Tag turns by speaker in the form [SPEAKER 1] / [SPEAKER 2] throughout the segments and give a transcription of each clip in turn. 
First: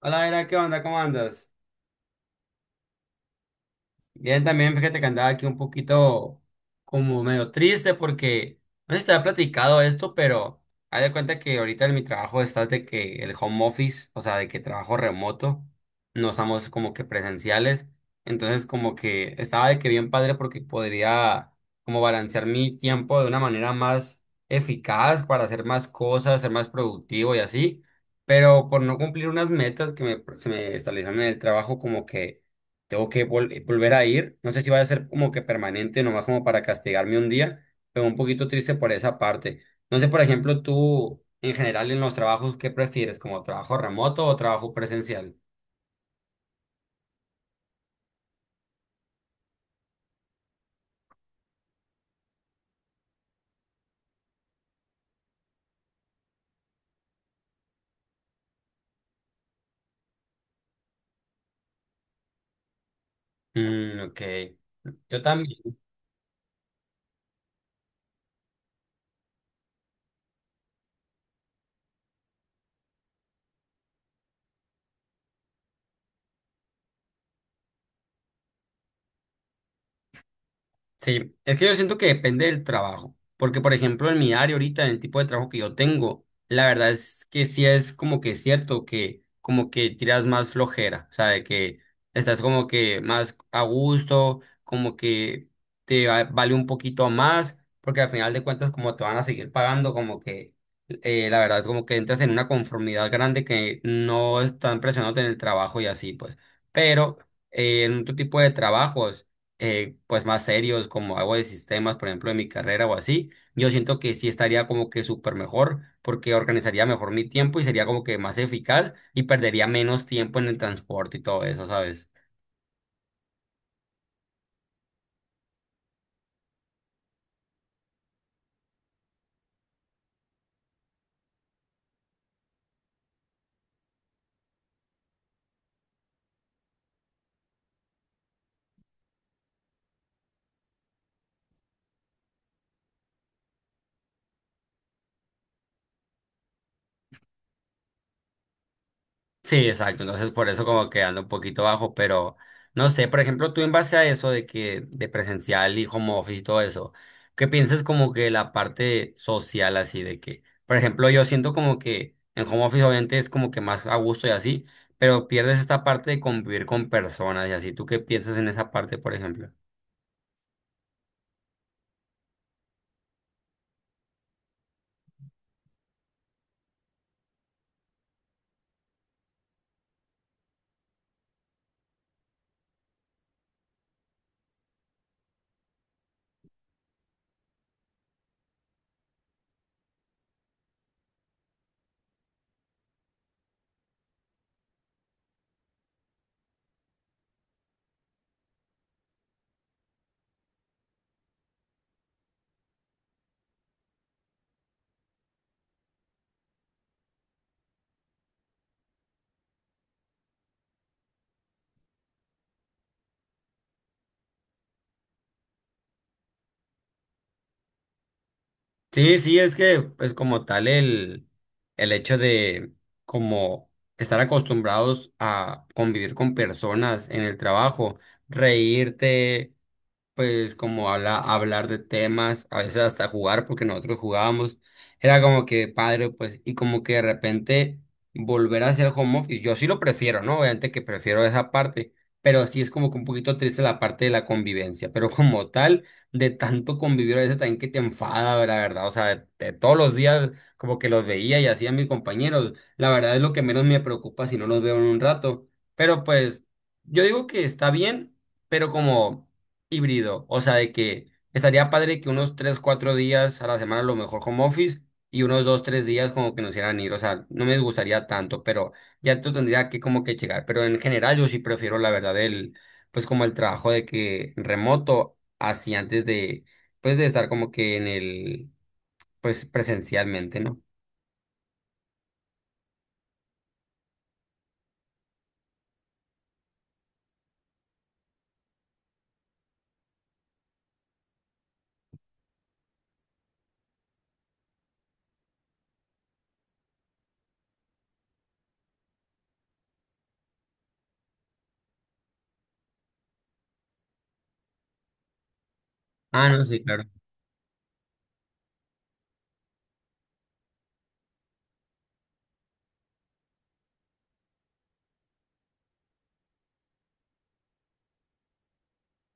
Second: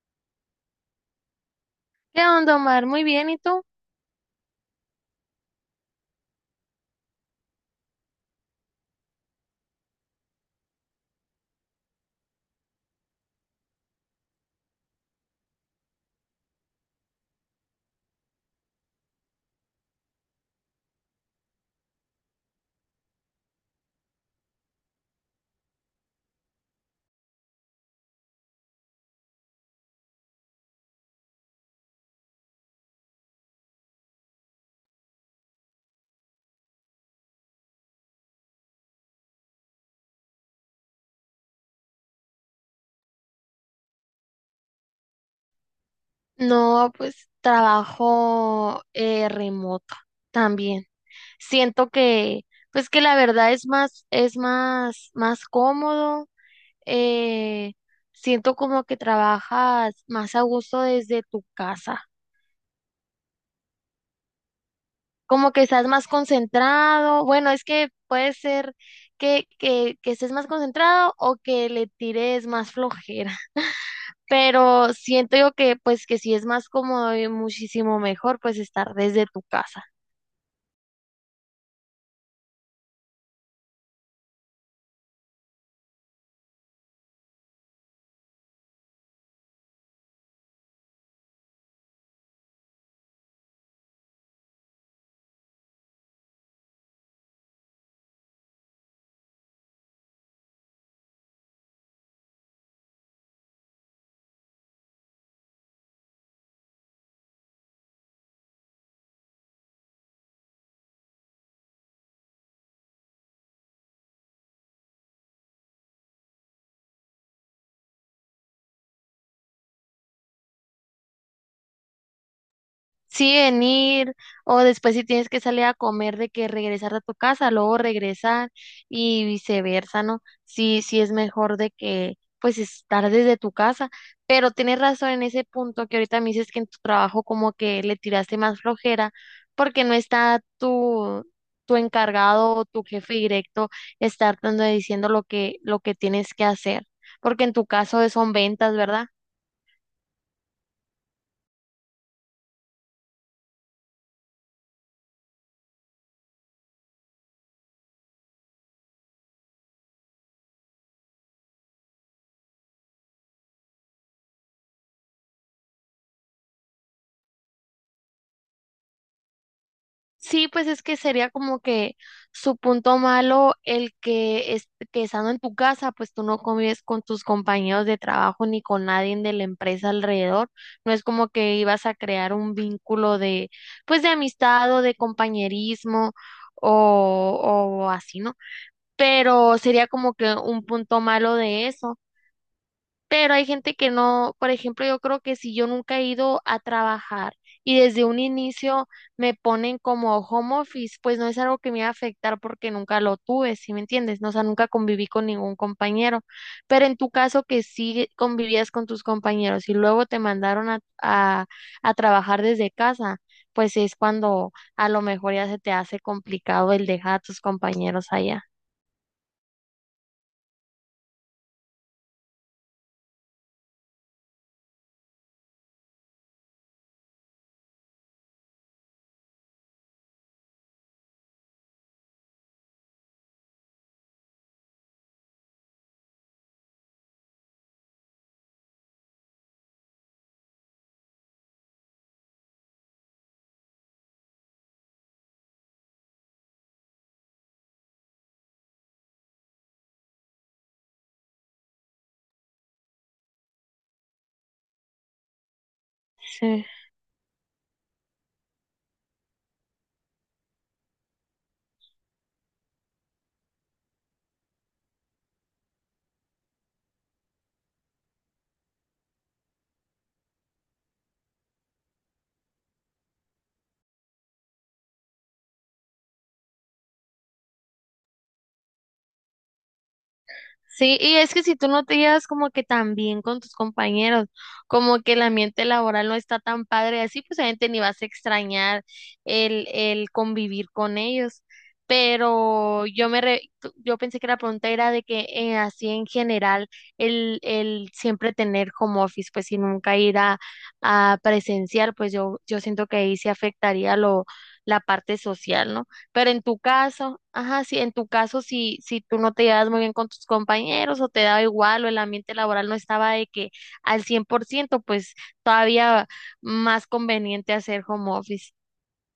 [SPEAKER 1] Hola, Era, ¿qué onda? ¿Cómo andas?
[SPEAKER 2] ¿Qué onda, Omar? Muy bien, ¿y tú?
[SPEAKER 1] Bien, también fíjate que andaba aquí un poquito como medio triste porque no sé si te había platicado esto, pero haz de cuenta que ahorita en mi trabajo está de que el home office, o sea, de que trabajo remoto, no estamos como que presenciales, entonces como que estaba de que bien padre porque podría como balancear mi tiempo de una manera más eficaz para hacer más cosas, ser más productivo y así, pero por no cumplir unas metas que me, se me establecieron en el trabajo como que tengo que volver a ir. No sé si vaya a ser como que permanente, nomás como para castigarme un día, pero un poquito triste por esa parte. No sé, por ejemplo, tú en general en los trabajos, ¿qué prefieres? ¿Como trabajo remoto o trabajo presencial?
[SPEAKER 2] No, pues trabajo remoto también. Siento pues que la verdad es más, es más cómodo. eh, Siento como que trabajas más a gusto desde tu casa,
[SPEAKER 1] Mm, ok. Yo
[SPEAKER 2] como que
[SPEAKER 1] también.
[SPEAKER 2] estás más concentrado. Bueno, es que puede ser que estés más concentrado o que le tires más flojera. Pero siento yo que pues que sí es más cómodo y muchísimo mejor pues estar desde tu casa.
[SPEAKER 1] Sí, es que yo siento que depende del trabajo, porque por ejemplo en mi área ahorita, en el tipo de trabajo que yo tengo, la verdad es que sí es como que cierto que como que tiras más flojera, o sea, de que estás como que más a gusto, como que vale un poquito más, porque al final de cuentas como te van a seguir pagando, como que la verdad como que entras en una conformidad grande que no están presionándote en el trabajo y así pues, pero en otro tipo de trabajos pues más serios como algo de sistemas, por ejemplo, de mi carrera o así, yo siento que sí estaría como que súper mejor porque organizaría mejor mi tiempo y sería como que más eficaz y perdería menos tiempo en el transporte y todo eso, ¿sabes?
[SPEAKER 2] Sí, venir, o después si tienes que salir a comer, de que regresar a tu casa, luego regresar y viceversa, ¿no? Sí, sí es mejor de que pues estar desde tu casa, pero tienes razón en ese punto que ahorita me dices que en tu trabajo como que le tiraste más flojera porque no está tu encargado o tu jefe directo estar dando diciendo lo que tienes que hacer, porque en tu caso son ventas, ¿verdad?
[SPEAKER 1] Sí, exacto. Entonces, por eso como que ando un poquito bajo, pero no sé, por ejemplo, tú en base a eso de que de presencial y home office y todo eso, ¿qué piensas como que la parte social así de que, por ejemplo, yo siento como que en home office obviamente es como que más a gusto y así, pero pierdes esta parte de convivir con personas y así. ¿Tú qué piensas en esa parte, por ejemplo?
[SPEAKER 2] Sí, pues es que sería como que su punto malo el que estando en tu casa, pues tú no convives con tus compañeros de trabajo ni con nadie de la empresa alrededor. No es como que ibas a crear un vínculo de, pues de amistad o de compañerismo o, o así, ¿no? Pero sería como que un punto malo de eso. Pero hay gente que no, por ejemplo, yo creo que si yo nunca he ido a trabajar y desde un inicio me ponen como home office, pues no es algo que me va a afectar porque nunca lo tuve, ¿sí me entiendes? No, o sea, nunca conviví con ningún compañero. Pero en tu caso que sí convivías con tus compañeros y luego te mandaron a trabajar desde casa, pues es cuando a lo mejor ya se te hace complicado el dejar a tus compañeros allá.
[SPEAKER 1] Sí, sí, es que pues como tal el hecho de como estar acostumbrados a convivir con personas en el trabajo, reírte, pues como hablar de temas, a veces hasta jugar, porque nosotros jugábamos, era como que padre, pues, y como que de repente volver a hacer home office, yo sí lo prefiero, ¿no? Obviamente que prefiero esa parte, pero sí es como que un poquito triste la parte de la convivencia, pero como tal, de tanto convivir a veces también que te enfada, la verdad, o sea, de todos los días como que los veía y hacía mis compañeros, la verdad es lo que menos me preocupa si no los veo en un rato, pero pues
[SPEAKER 2] Sí.
[SPEAKER 1] yo digo que está bien, pero como híbrido, o sea, de que estaría padre que unos 3 4 días a la semana a lo mejor home office y unos 2 3 días como que nos hicieran ir, o sea, no me gustaría tanto, pero ya esto tendría que como que llegar, pero en general yo sí prefiero la verdad el, pues como el trabajo de que remoto, así antes de, pues de estar como que en el, pues presencialmente, ¿no?
[SPEAKER 2] Sí, y es que si tú no te llevas como que tan bien con tus compañeros, como que el ambiente laboral no está tan padre, así pues obviamente ni vas a extrañar el convivir con ellos. Pero yo pensé que la pregunta era de que así en general el siempre tener home office, pues y nunca ir a presencial, pues yo siento que ahí se afectaría lo, la parte social, ¿no?
[SPEAKER 1] Ah,
[SPEAKER 2] Pero en
[SPEAKER 1] no,
[SPEAKER 2] tu
[SPEAKER 1] sí, claro.
[SPEAKER 2] caso, ajá, sí, en tu caso, si tú no te llevas muy bien con tus compañeros o te da igual o el ambiente laboral no estaba de que al 100%, pues todavía más conveniente hacer home office.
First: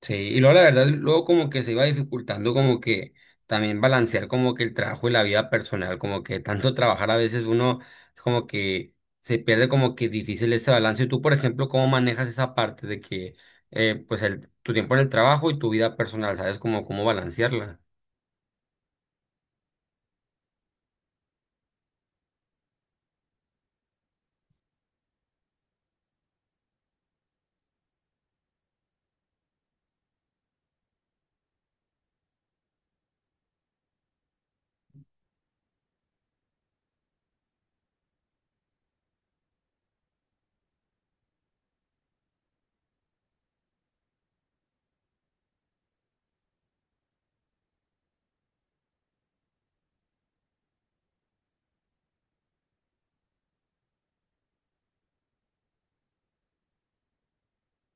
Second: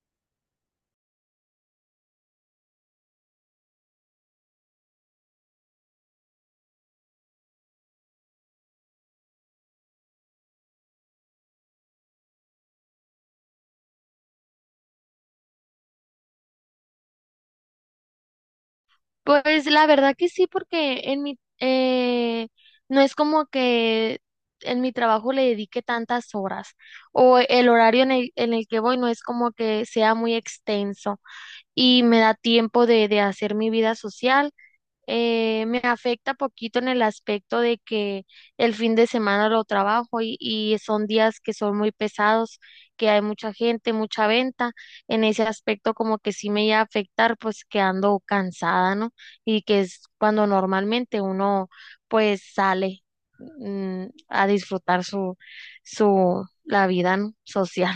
[SPEAKER 1] Sí, y luego la verdad, luego como que se iba dificultando como que también balancear como que el trabajo y la vida personal, como que tanto trabajar a veces uno es como que se pierde como que difícil ese balance. Y tú, por ejemplo, ¿cómo manejas esa parte de que pues el, tu tiempo en el trabajo y tu vida personal, ¿sabes como cómo balancearla?
[SPEAKER 2] Pues la verdad que sí, porque en no es como que en mi trabajo le dedique tantas horas o el horario en en el que voy no es como que sea muy extenso y me da tiempo de hacer mi vida social me afecta poquito en el aspecto de que el fin de semana lo trabajo y son días que son muy pesados, que hay mucha gente, mucha venta. En ese aspecto como que sí me iba a afectar pues que ando cansada, ¿no? Y que es cuando normalmente uno pues sale a disfrutar la vida, ¿no? social.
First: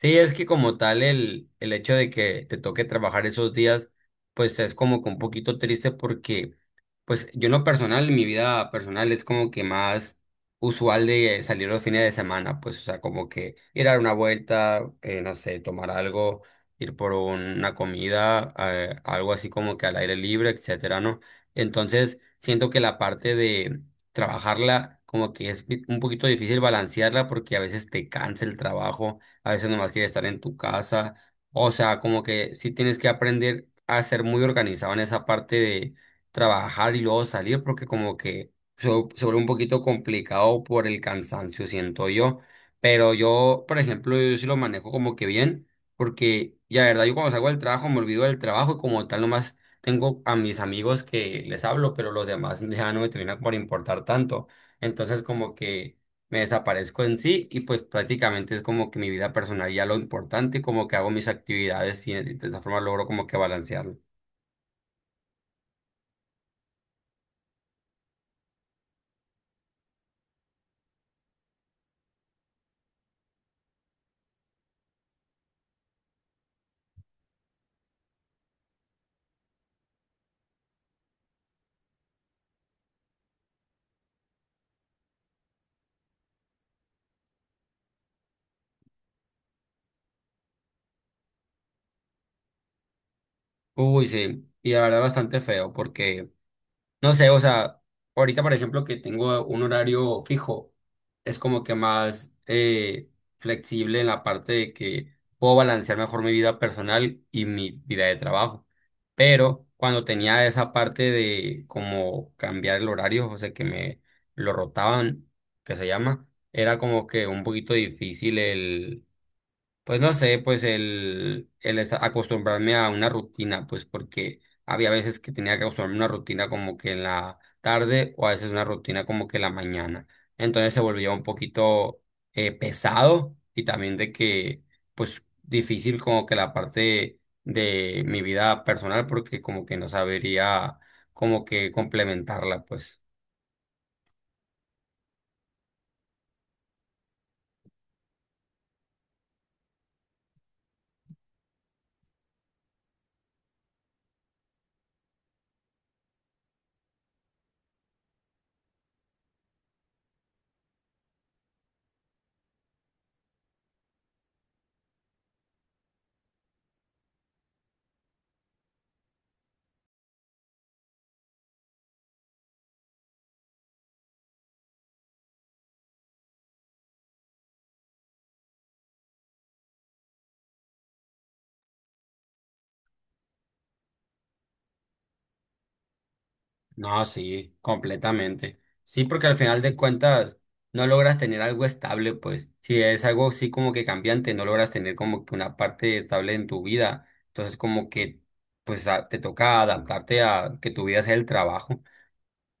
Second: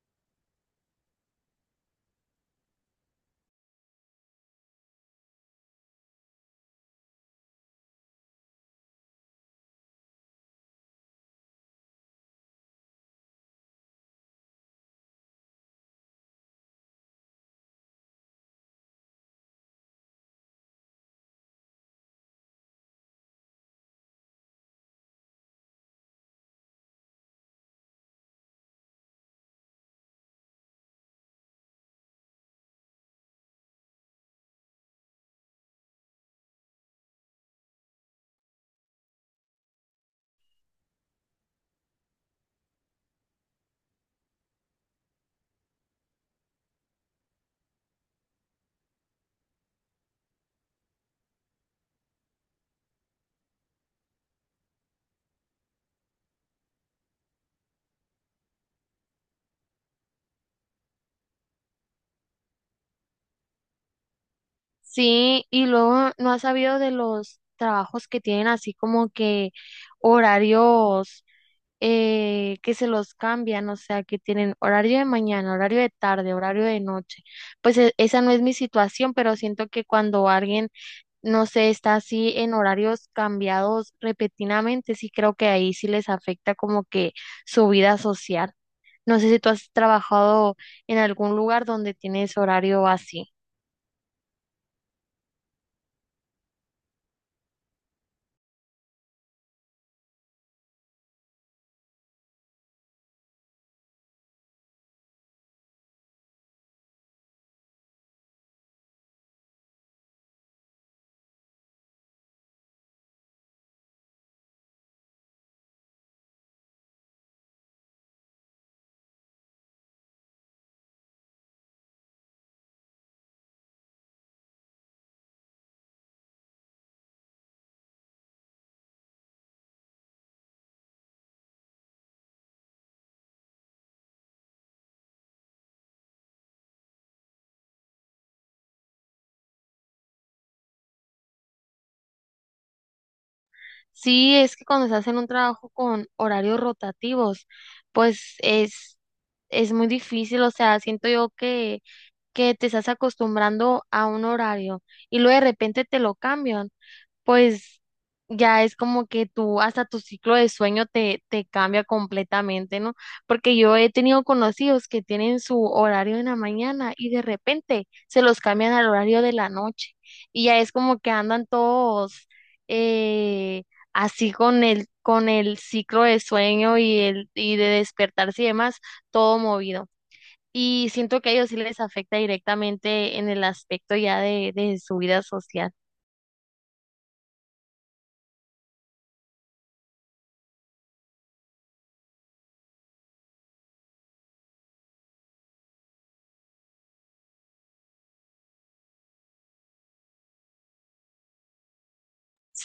[SPEAKER 1] Sí, es que como tal el hecho de que te toque trabajar esos días, pues es como que un poquito triste porque pues yo en lo personal, en mi vida personal es como que más usual de salir los fines de semana, pues o sea, como que ir a dar una vuelta, no sé, tomar algo, ir por una comida, algo así como que al aire libre, etcétera, ¿no? Entonces siento que la parte de trabajarla como que es un poquito difícil balancearla porque a veces te cansa el trabajo, a veces nomás quieres estar en tu casa, o sea, como que sí tienes que aprender a ser muy organizado en esa parte de trabajar y luego salir porque como que se, se vuelve un poquito complicado por el cansancio, siento yo. Pero yo, por ejemplo, yo sí lo manejo como que bien porque ya, verdad, yo cuando salgo del trabajo me olvido del trabajo y como tal nomás tengo a mis amigos que les hablo, pero los demás ya no me terminan por importar tanto. Entonces como que me desaparezco en sí y pues prácticamente es como que mi vida personal ya lo importante, como que hago mis actividades y de esa forma logro como que balancearlo.
[SPEAKER 2] Sí, y luego no has sabido de los trabajos que tienen así como que horarios que se los cambian, o sea, que tienen horario de mañana, horario de tarde, horario de noche. Pues esa no es mi situación, pero siento que cuando alguien, no sé, está así en horarios cambiados repetidamente, sí creo que ahí sí les afecta como que su vida social. No sé si tú has trabajado en algún lugar donde tienes horario así.
[SPEAKER 1] Uy, sí, y la verdad bastante feo porque, no sé, o sea, ahorita por ejemplo que tengo un horario fijo, es como que más flexible en la parte de que puedo balancear mejor mi vida personal y mi vida de trabajo. Pero cuando tenía esa parte de como cambiar el horario, o sea, que me lo rotaban, que se llama, era como que un poquito difícil pues no sé, pues acostumbrarme a una rutina, pues porque había veces que tenía que acostumbrarme a una rutina como que en la tarde o a veces una rutina como que en la mañana. Entonces se volvía un poquito pesado y también de que, pues difícil como que la parte de mi vida personal porque como que no sabería como que complementarla, pues.
[SPEAKER 2] Sí, es que cuando estás en un trabajo con horarios rotativos, pues es muy difícil, o sea, siento yo que te estás acostumbrando a un horario y luego de repente te lo cambian, pues ya es como que tú, hasta tu ciclo de sueño te cambia completamente, ¿no? Porque yo he tenido conocidos que tienen su horario en la mañana y de repente se los cambian al horario de la noche y ya es como que andan todos eh, así con con el ciclo de sueño y de despertarse y demás, todo movido. Y siento que a ellos sí les afecta directamente en el aspecto ya de su vida social.
[SPEAKER 1] No, sí, completamente. Sí, porque al final de cuentas no logras tener algo estable, pues si es algo así como que cambiante, no logras tener como que una parte estable en tu vida. Entonces como que pues te toca adaptarte a que tu vida sea el trabajo.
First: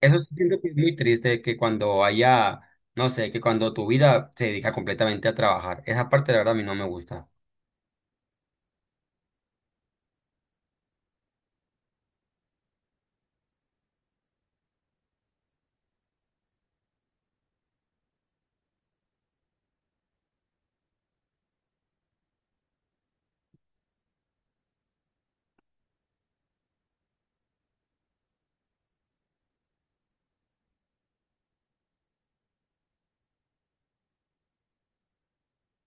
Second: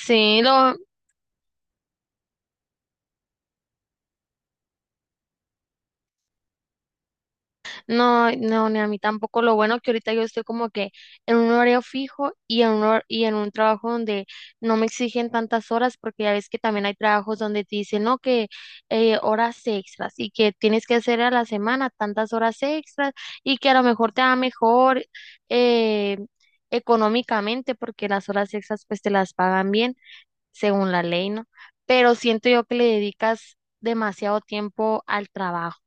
[SPEAKER 1] Eso sí siento que es muy triste que cuando haya, no sé, que cuando tu vida se dedica completamente a trabajar. Esa parte la verdad a mí no me gusta.
[SPEAKER 2] no, no, ni a mí tampoco. Lo bueno que ahorita yo estoy como que en un horario fijo y en un trabajo donde no me exigen tantas horas, porque ya ves que también hay trabajos donde te dicen, no, que horas extras y que tienes que hacer a la semana tantas horas extras y que a lo mejor te va mejor eh, económicamente porque las horas extras pues te las pagan bien según la ley, ¿no? Pero siento yo que le dedicas demasiado tiempo al trabajo.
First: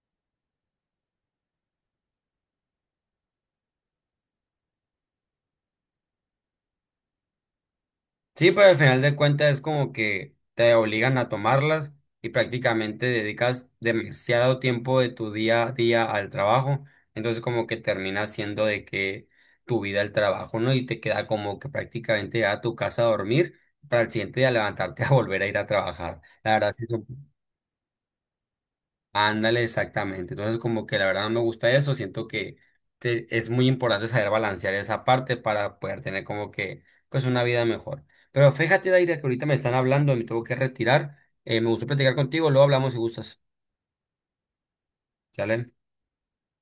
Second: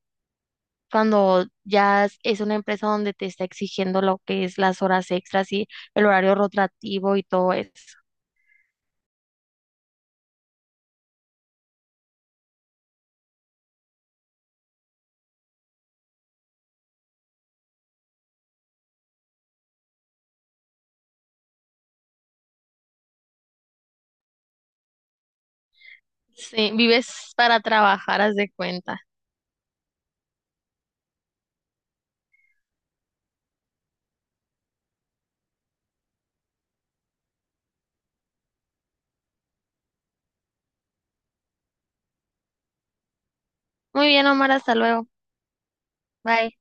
[SPEAKER 2] Cuando ya es una empresa donde te está exigiendo lo que es las horas extras y el horario rotativo y todo eso.
[SPEAKER 1] Sí, pero al final de cuentas es como que te obligan a tomarlas y prácticamente dedicas demasiado tiempo de tu día a día al trabajo. Entonces como que termina siendo de que tu vida el trabajo, ¿no? Y te queda como que prácticamente ya a tu casa a dormir para el siguiente día levantarte a volver a ir a trabajar. La
[SPEAKER 2] Sí,
[SPEAKER 1] verdad sí.
[SPEAKER 2] vives para trabajar, haz de cuenta.
[SPEAKER 1] Ándale, exactamente. Entonces, como que la verdad no me gusta eso. Siento que es muy importante saber balancear esa parte para poder tener como que, pues, una vida mejor. Pero fíjate, Daira, que ahorita me están hablando, me tengo que retirar. Me gustó platicar contigo, luego hablamos si gustas.
[SPEAKER 2] Muy bien, Omar, hasta luego.
[SPEAKER 1] ¿Sale?
[SPEAKER 2] Bye.